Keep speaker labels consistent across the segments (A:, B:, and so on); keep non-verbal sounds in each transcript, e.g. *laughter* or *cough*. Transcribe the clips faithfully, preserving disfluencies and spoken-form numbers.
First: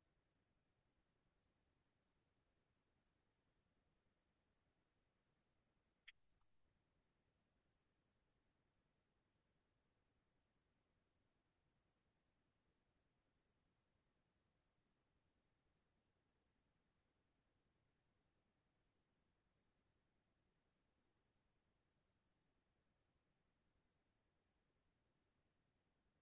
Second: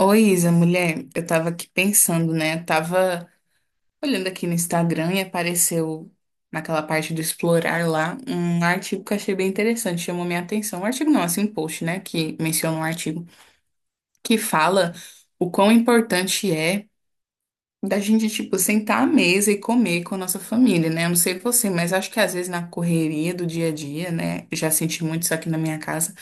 A: Oi, Isa, mulher, eu tava aqui pensando, né? Tava olhando aqui no Instagram e apareceu naquela parte do explorar lá um artigo que eu achei bem interessante, chamou minha atenção. Um artigo não, assim, um post, né? Que menciona um artigo que fala o quão importante é da gente, tipo, sentar à mesa e comer com a nossa família, né? Eu não sei você, mas acho que às vezes na correria do dia a dia, né? eu Já senti muito isso aqui na minha casa.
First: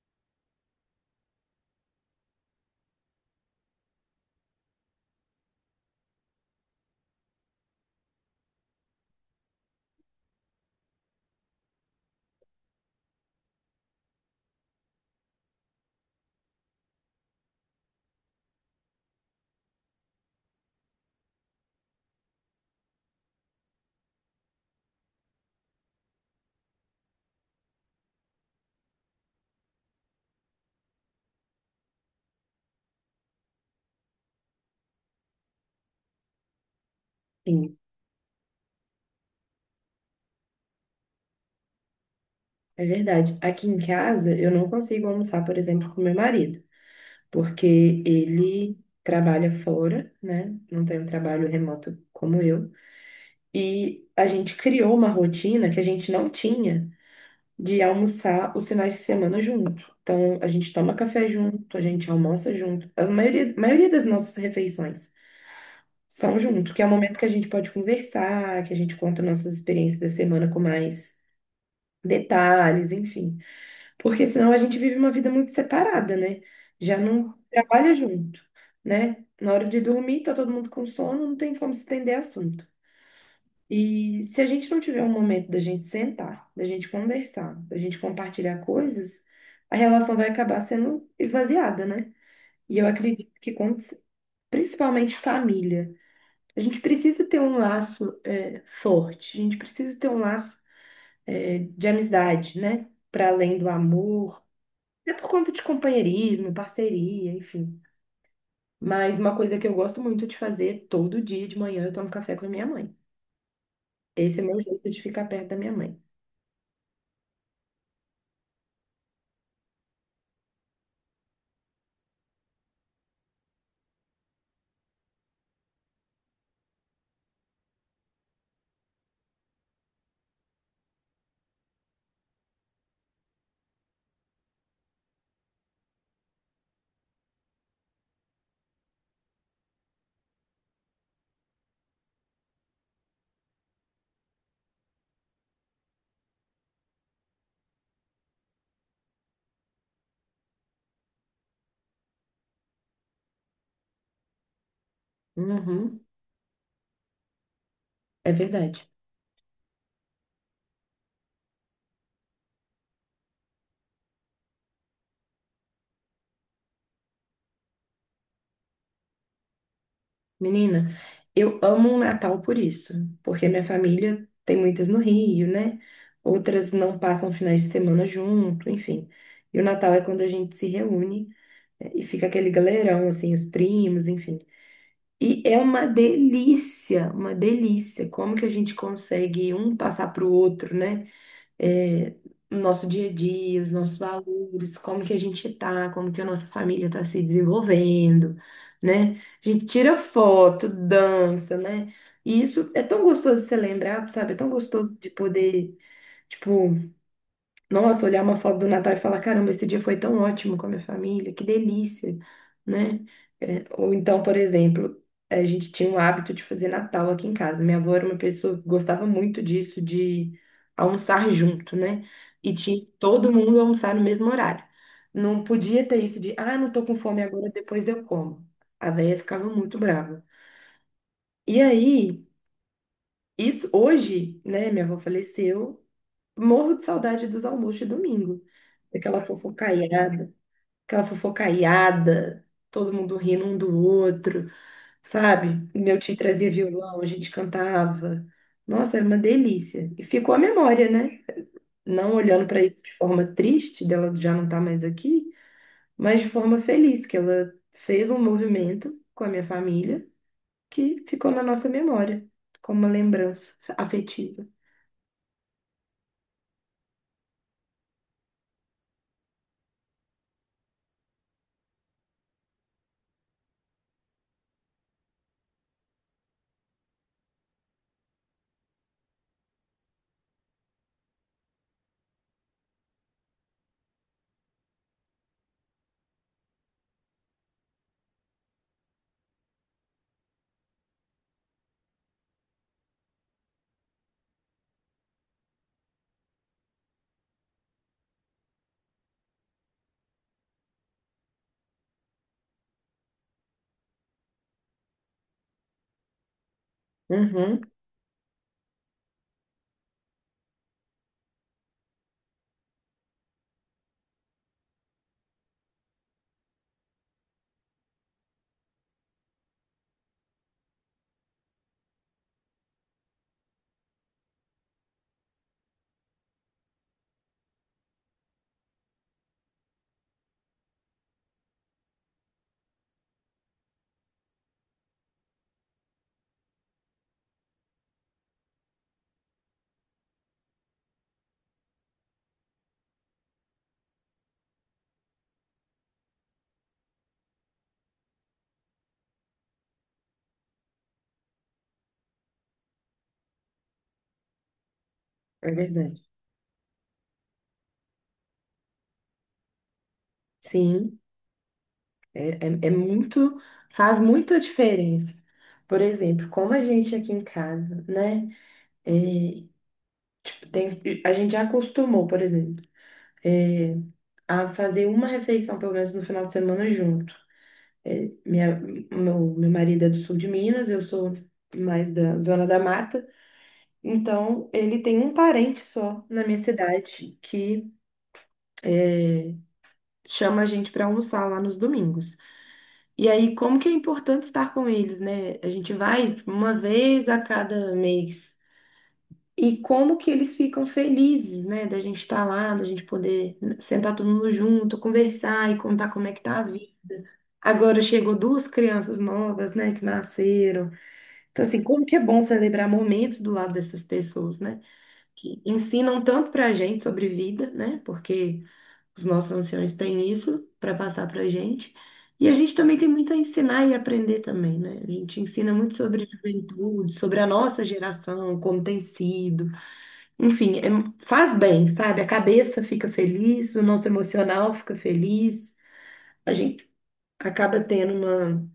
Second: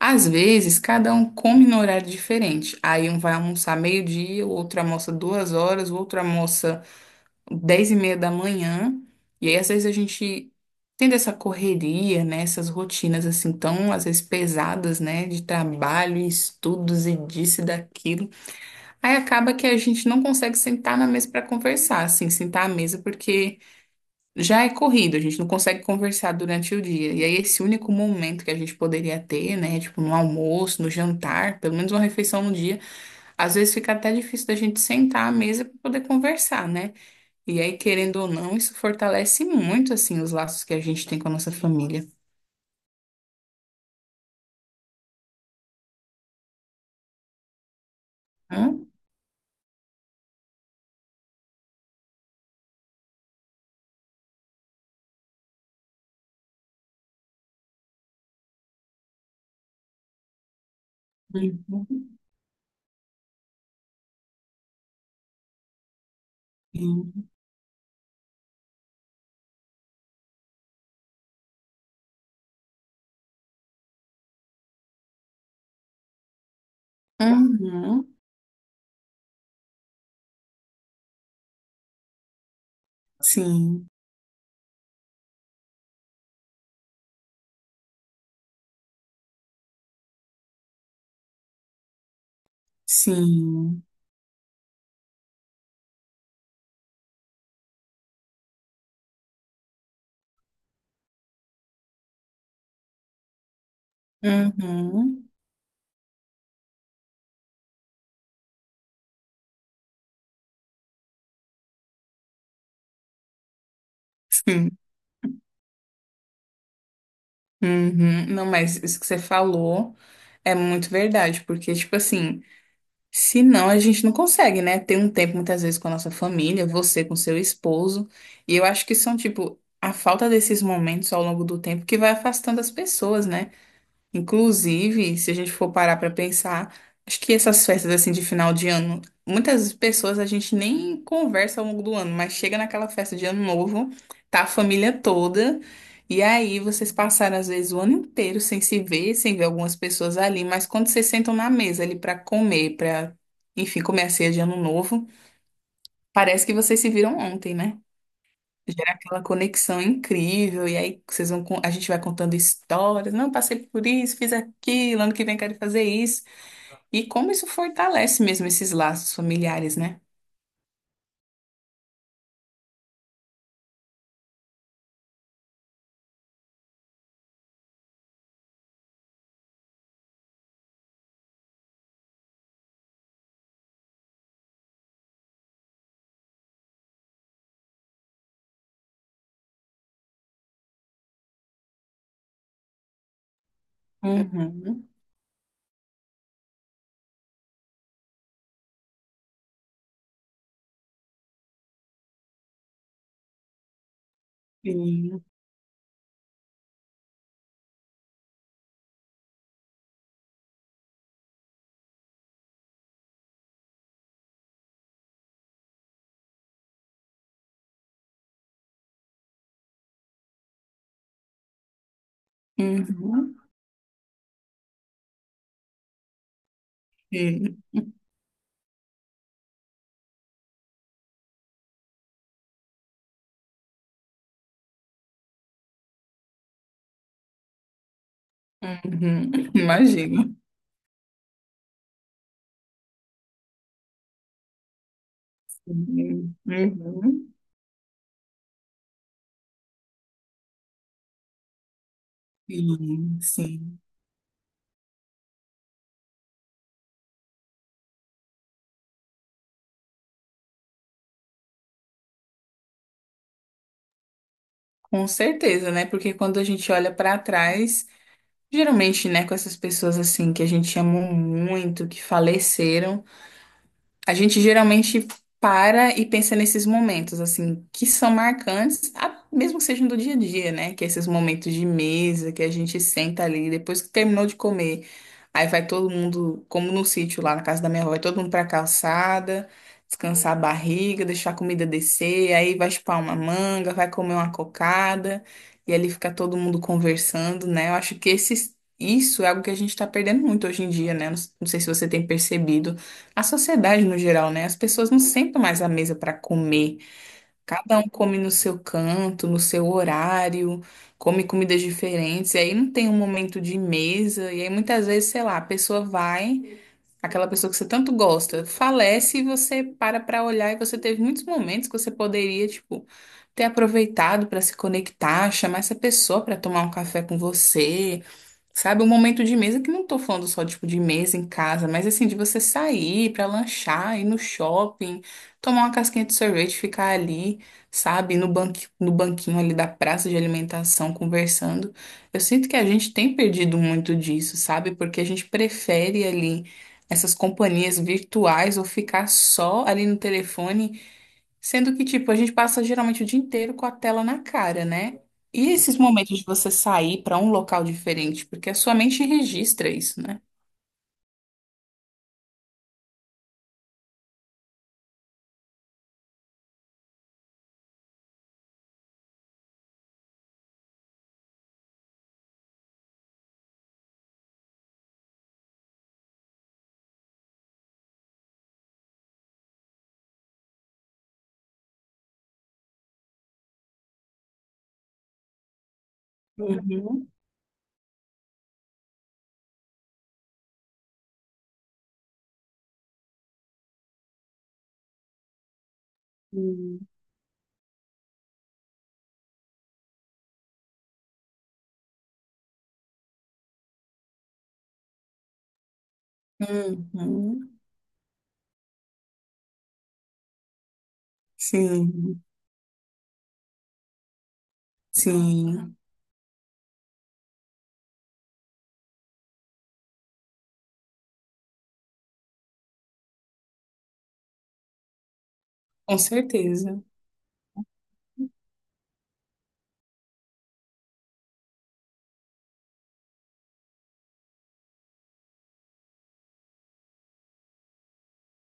A: Às vezes, cada um come no horário diferente. Aí um vai almoçar meio-dia, o outro almoça duas horas, o outro almoça dez e meia da manhã. E aí, às vezes, a gente tendo essa correria, né? Essas rotinas, assim, tão, às vezes, pesadas, né? De trabalho, e estudos e disso e daquilo. Aí acaba que a gente não consegue sentar na mesa para conversar, assim, sentar à mesa, porque... Já é corrido, a gente não consegue conversar durante o dia. E aí, esse único momento que a gente poderia ter, né? Tipo, no almoço, no jantar, pelo menos uma refeição no dia, às vezes fica até difícil da gente sentar à mesa para poder conversar, né? E aí,
B: Sim,
A: querendo ou não, isso fortalece muito, assim, os laços que a gente tem com a nossa família.
B: é verdade. Aqui em casa, eu não consigo almoçar, por exemplo, com meu marido, porque
A: Hã?
B: ele trabalha fora, né? Não tem um trabalho remoto como eu. E a gente criou uma rotina que a gente não tinha de almoçar os finais de semana junto. Então, a gente toma café junto, a gente
A: Uhum.
B: almoça junto. A maioria, a maioria das nossas refeições são junto, que é o momento que a
A: Sim.
B: gente pode conversar, que a gente conta nossas experiências da semana com mais detalhes, enfim. Porque senão a gente vive uma vida muito separada, né? Já não trabalha
A: Uhum.
B: junto, né? Na hora de dormir, tá todo mundo com sono, não tem como se estender assunto.
A: Sim.
B: E se a gente não tiver um momento da gente sentar, da gente conversar, da gente compartilhar coisas, a relação vai acabar sendo esvaziada, né? E eu acredito que, com-
A: Sim.
B: principalmente família, a gente precisa ter um laço, eh, forte, a gente precisa ter um laço é, de amizade, né? Para além do amor. É por
A: Uhum.
B: conta de companheirismo, parceria, enfim. Mas uma coisa que eu gosto muito de fazer todo dia de manhã, eu tomo café com a minha mãe. Esse é meu
A: Sim.
B: jeito de ficar perto da minha mãe.
A: Uhum. Não, mas isso que você falou é muito verdade, porque, tipo assim. Se não, a gente não consegue, né? Ter um tempo muitas vezes com a nossa família, você com seu esposo. E eu acho que são, tipo, a falta desses momentos ao longo do tempo que vai afastando as pessoas, né? Inclusive, se a gente for parar para pensar, acho que essas festas assim de final de ano, muitas pessoas a gente nem conversa ao longo do ano, mas chega naquela festa de ano novo, tá a família toda, e aí vocês passaram às vezes o ano inteiro sem se ver, sem ver algumas pessoas ali, mas quando vocês sentam na mesa ali para comer, para enfim, comer a ceia de ano novo,
B: Uhum,
A: parece que vocês se viram ontem, né?
B: é verdade.
A: Gera aquela conexão incrível, e aí vocês vão, con- a gente vai contando histórias. Não, passei por isso, fiz aquilo, ano que vem quero fazer isso. E como isso fortalece mesmo esses laços familiares, né?
B: Menina, eu amo o Natal por isso, porque minha família tem muitas no Rio, né? Outras não passam finais de semana junto, enfim. E o Natal é quando a gente se reúne, né, e fica aquele galerão, assim, os primos, enfim. E é uma delícia, uma delícia. Como que a gente consegue um passar para o outro, né? É, o nosso dia a dia, os nossos valores,
A: Uhum.
B: como que a gente tá, como que a nossa família está se desenvolvendo, né? A gente tira foto, dança, né? E isso é tão gostoso de você lembrar, sabe? É tão gostoso de
A: Sim.
B: poder, tipo, nossa, olhar uma foto do Natal e falar, caramba, esse dia foi tão ótimo com a minha família, que delícia, né? É, ou então, por exemplo, a gente tinha o hábito de fazer Natal aqui em casa. Minha avó era uma pessoa que gostava muito disso, de almoçar junto, né? E tinha todo
A: Uhum.
B: mundo almoçar no mesmo horário. Não podia ter isso de, ah, não tô com fome agora,
A: Sim.
B: depois eu como. A véia ficava muito brava. E aí, isso hoje, né? Minha avó faleceu. Morro de saudade dos almoços de domingo.
A: Uhum.
B: Daquela
A: Imagino.
B: fofocaiada, aquela fofocaiada, todo mundo rindo um do outro, sabe? Meu tio
A: Sim.
B: trazia violão, a gente
A: Uhum.
B: cantava. Nossa, era uma delícia. E ficou a memória, né? Não olhando para isso de
A: Sim,
B: forma
A: sim.
B: triste, dela já não tá mais aqui, mas de forma feliz, que ela fez um movimento com a minha família que ficou na nossa memória, como uma lembrança afetiva.
A: Com certeza, né? Porque quando a gente olha para trás, geralmente, né, com essas pessoas assim que a gente amou muito, que faleceram. A gente geralmente para e pensa nesses momentos, assim, que são marcantes, a- mesmo que sejam do dia a dia, né? Que é esses momentos de mesa, que a gente senta ali, depois que terminou de comer, aí vai todo mundo, como no sítio lá na casa da minha avó, vai todo mundo pra calçada, descansar a barriga, deixar a comida descer, aí vai chupar uma manga, vai comer uma cocada, e ali fica todo mundo conversando, né? Eu acho que esses, isso é algo que a gente tá perdendo muito hoje em dia, né? Não, não sei se você tem percebido a sociedade no geral, né? As pessoas não sentam mais à mesa para comer.
B: Uhum,
A: Cada um come no seu canto, no seu horário, come comidas diferentes. E aí não tem um momento de mesa. E aí muitas vezes, sei lá, a pessoa vai, aquela pessoa que você tanto gosta, falece e você para para olhar. E você teve muitos momentos que você poderia, tipo, ter aproveitado para se conectar, chamar essa pessoa para tomar um café com você. Sabe, um momento de mesa que não tô falando só, tipo, de mesa em casa, mas assim, de você sair pra lanchar, ir no shopping, tomar uma casquinha de sorvete, ficar ali, sabe, no banqui, no banquinho ali da praça de alimentação, conversando. Eu sinto que a gente tem perdido muito disso, sabe? Porque a gente prefere ali essas companhias virtuais ou ficar só ali no telefone. Sendo que, tipo, a gente passa geralmente o dia inteiro com a tela na cara, né? E
B: é
A: esses
B: verdade.
A: momentos de você sair para um local diferente, porque a sua mente registra isso, né?
B: Sim. É, é, é muito, faz muita diferença. Por exemplo, como a gente aqui em casa, né? é, tipo, tem, a gente já acostumou, por exemplo, é, a fazer uma refeição, pelo menos no final de semana, junto. É, minha, meu, meu marido é do sul de Minas, eu sou mais da zona da mata, então ele tem um parente só na minha
A: Uhum.
B: cidade que é, chama a gente para almoçar lá nos domingos. E aí, como que é importante estar com eles, né? A gente vai tipo, uma
A: Hum.
B: vez a cada mês. E como que eles ficam felizes, né? Da gente estar lá, da gente poder sentar todo mundo junto, conversar e contar como é que tá a vida.
A: Uhum.
B: Agora chegou duas crianças novas, né, que nasceram. Então, assim, como que é bom
A: Sim,
B: celebrar momentos do lado dessas pessoas, né? Que
A: sim,
B: ensinam tanto pra gente sobre vida, né? Porque os nossos anciões têm isso para passar para a gente. E a gente também tem muito a ensinar e aprender também, né? A gente ensina muito
A: com
B: sobre
A: certeza.
B: juventude, sobre a nossa geração, como tem sido. Enfim, é- faz bem, sabe? A cabeça fica feliz, o nosso emocional fica feliz. A gente acaba tendo uma...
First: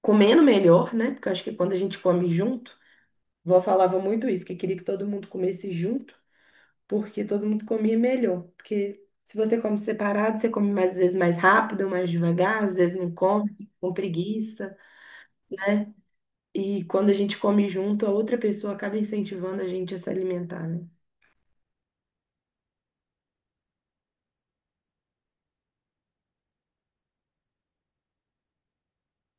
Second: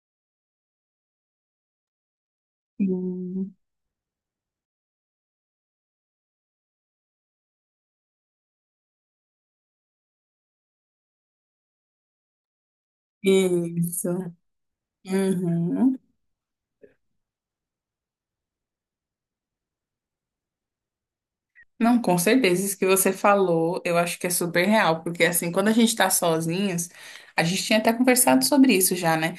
B: comendo melhor, né? Porque eu acho que quando a gente come junto,
A: Sim.
B: vó falava muito isso, que queria que todo mundo comesse junto. Porque todo mundo comia melhor. Porque se você come separado, você come mais, às vezes mais rápido, mais devagar, às vezes não come, com
A: Isso.
B: preguiça, né?
A: Uhum.
B: E quando a gente come junto, a outra pessoa acaba incentivando a gente a se alimentar, né?
A: Não, com certeza, isso que você falou, eu acho que é super real, porque assim, quando a gente tá sozinhas, a gente tinha até conversado sobre isso já, né?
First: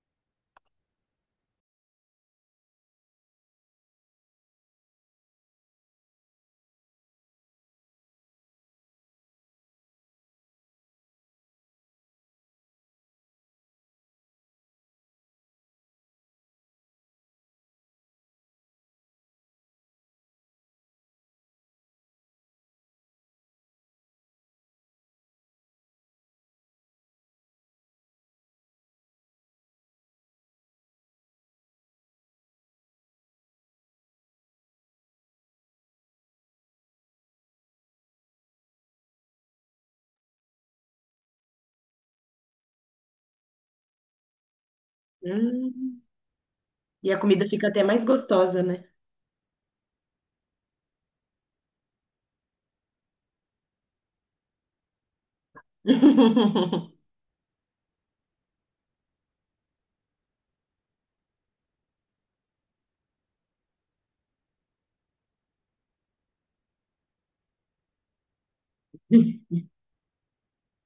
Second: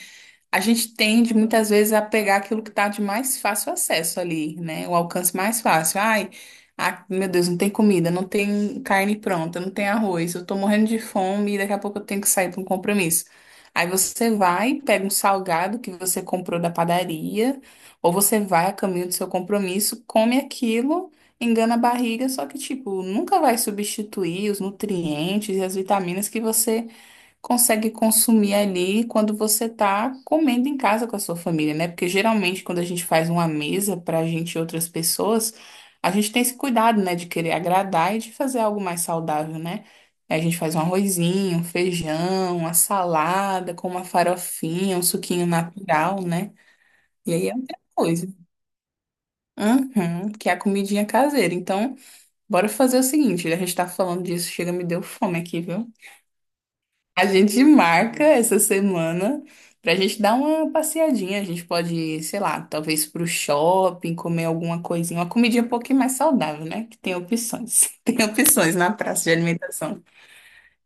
A: A gente tende muitas vezes a pegar aquilo que está de mais fácil acesso ali, né? O alcance mais fácil. Ai, ah, meu Deus, não tem comida, não tem carne pronta, não tem arroz, eu tô morrendo de fome e daqui a pouco eu tenho que sair para um compromisso. Aí você vai, pega um salgado que você comprou da padaria, ou você vai a caminho do seu compromisso, come aquilo, engana a barriga, só que, tipo, nunca vai substituir os nutrientes e as vitaminas que você consegue consumir ali quando você tá comendo em casa com a sua família, né? Porque geralmente quando a gente faz uma mesa pra gente e outras pessoas, a gente tem esse cuidado, né, de querer agradar e de fazer algo mais saudável, né? Aí A gente faz um arrozinho, um feijão, uma salada com uma farofinha, um suquinho
B: Hum.
A: natural, né?
B: E a
A: E
B: comida
A: aí é
B: fica
A: outra
B: até mais
A: coisa.
B: gostosa, né?
A: Uhum, que é a comidinha caseira. Então, bora fazer o seguinte, a gente tá falando disso, chega, me deu fome aqui, viu?
B: *laughs*
A: A gente marca essa semana pra gente dar uma passeadinha. A gente pode ir, sei lá, talvez pro shopping, comer alguma coisinha, uma comidinha um pouquinho mais saudável, né? Que tem opções. *laughs* Tem opções na praça de alimentação.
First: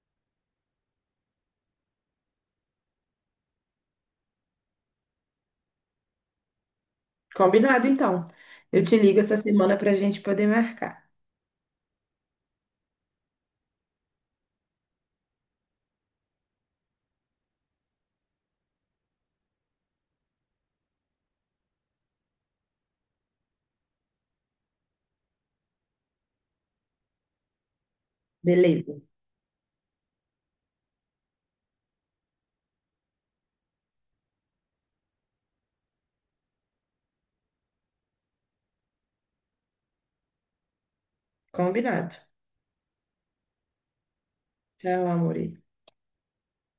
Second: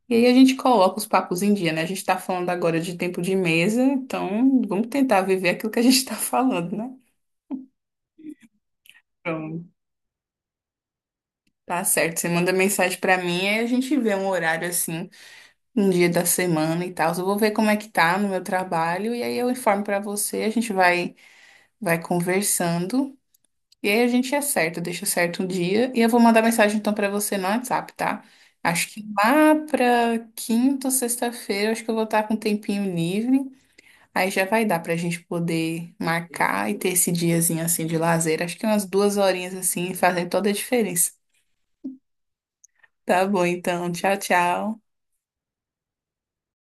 A: E aí a gente coloca os papos em dia, né? A gente tá falando agora de tempo de mesa, então vamos tentar viver aquilo que a gente tá falando, né?
B: Combinado, então. Eu te ligo essa
A: Pronto.
B: semana para a gente poder marcar.
A: Tá certo. Você manda mensagem pra mim aí a gente vê um horário assim um dia da semana e tal. Eu vou ver como é que tá no meu trabalho e aí eu informo pra você. A gente vai vai conversando. E aí a gente acerta, deixa certo um dia. E eu vou mandar mensagem então pra você no WhatsApp, tá? Acho
B: Beleza.
A: que lá pra quinta ou sexta-feira, acho que eu vou estar com um tempinho livre. Aí já vai dar pra gente poder marcar e ter esse diazinho assim de lazer. Acho que umas duas horinhas assim fazem toda a diferença.
B: Combinado.
A: Tá bom, então. Tchau, tchau.
B: Tchau, amor.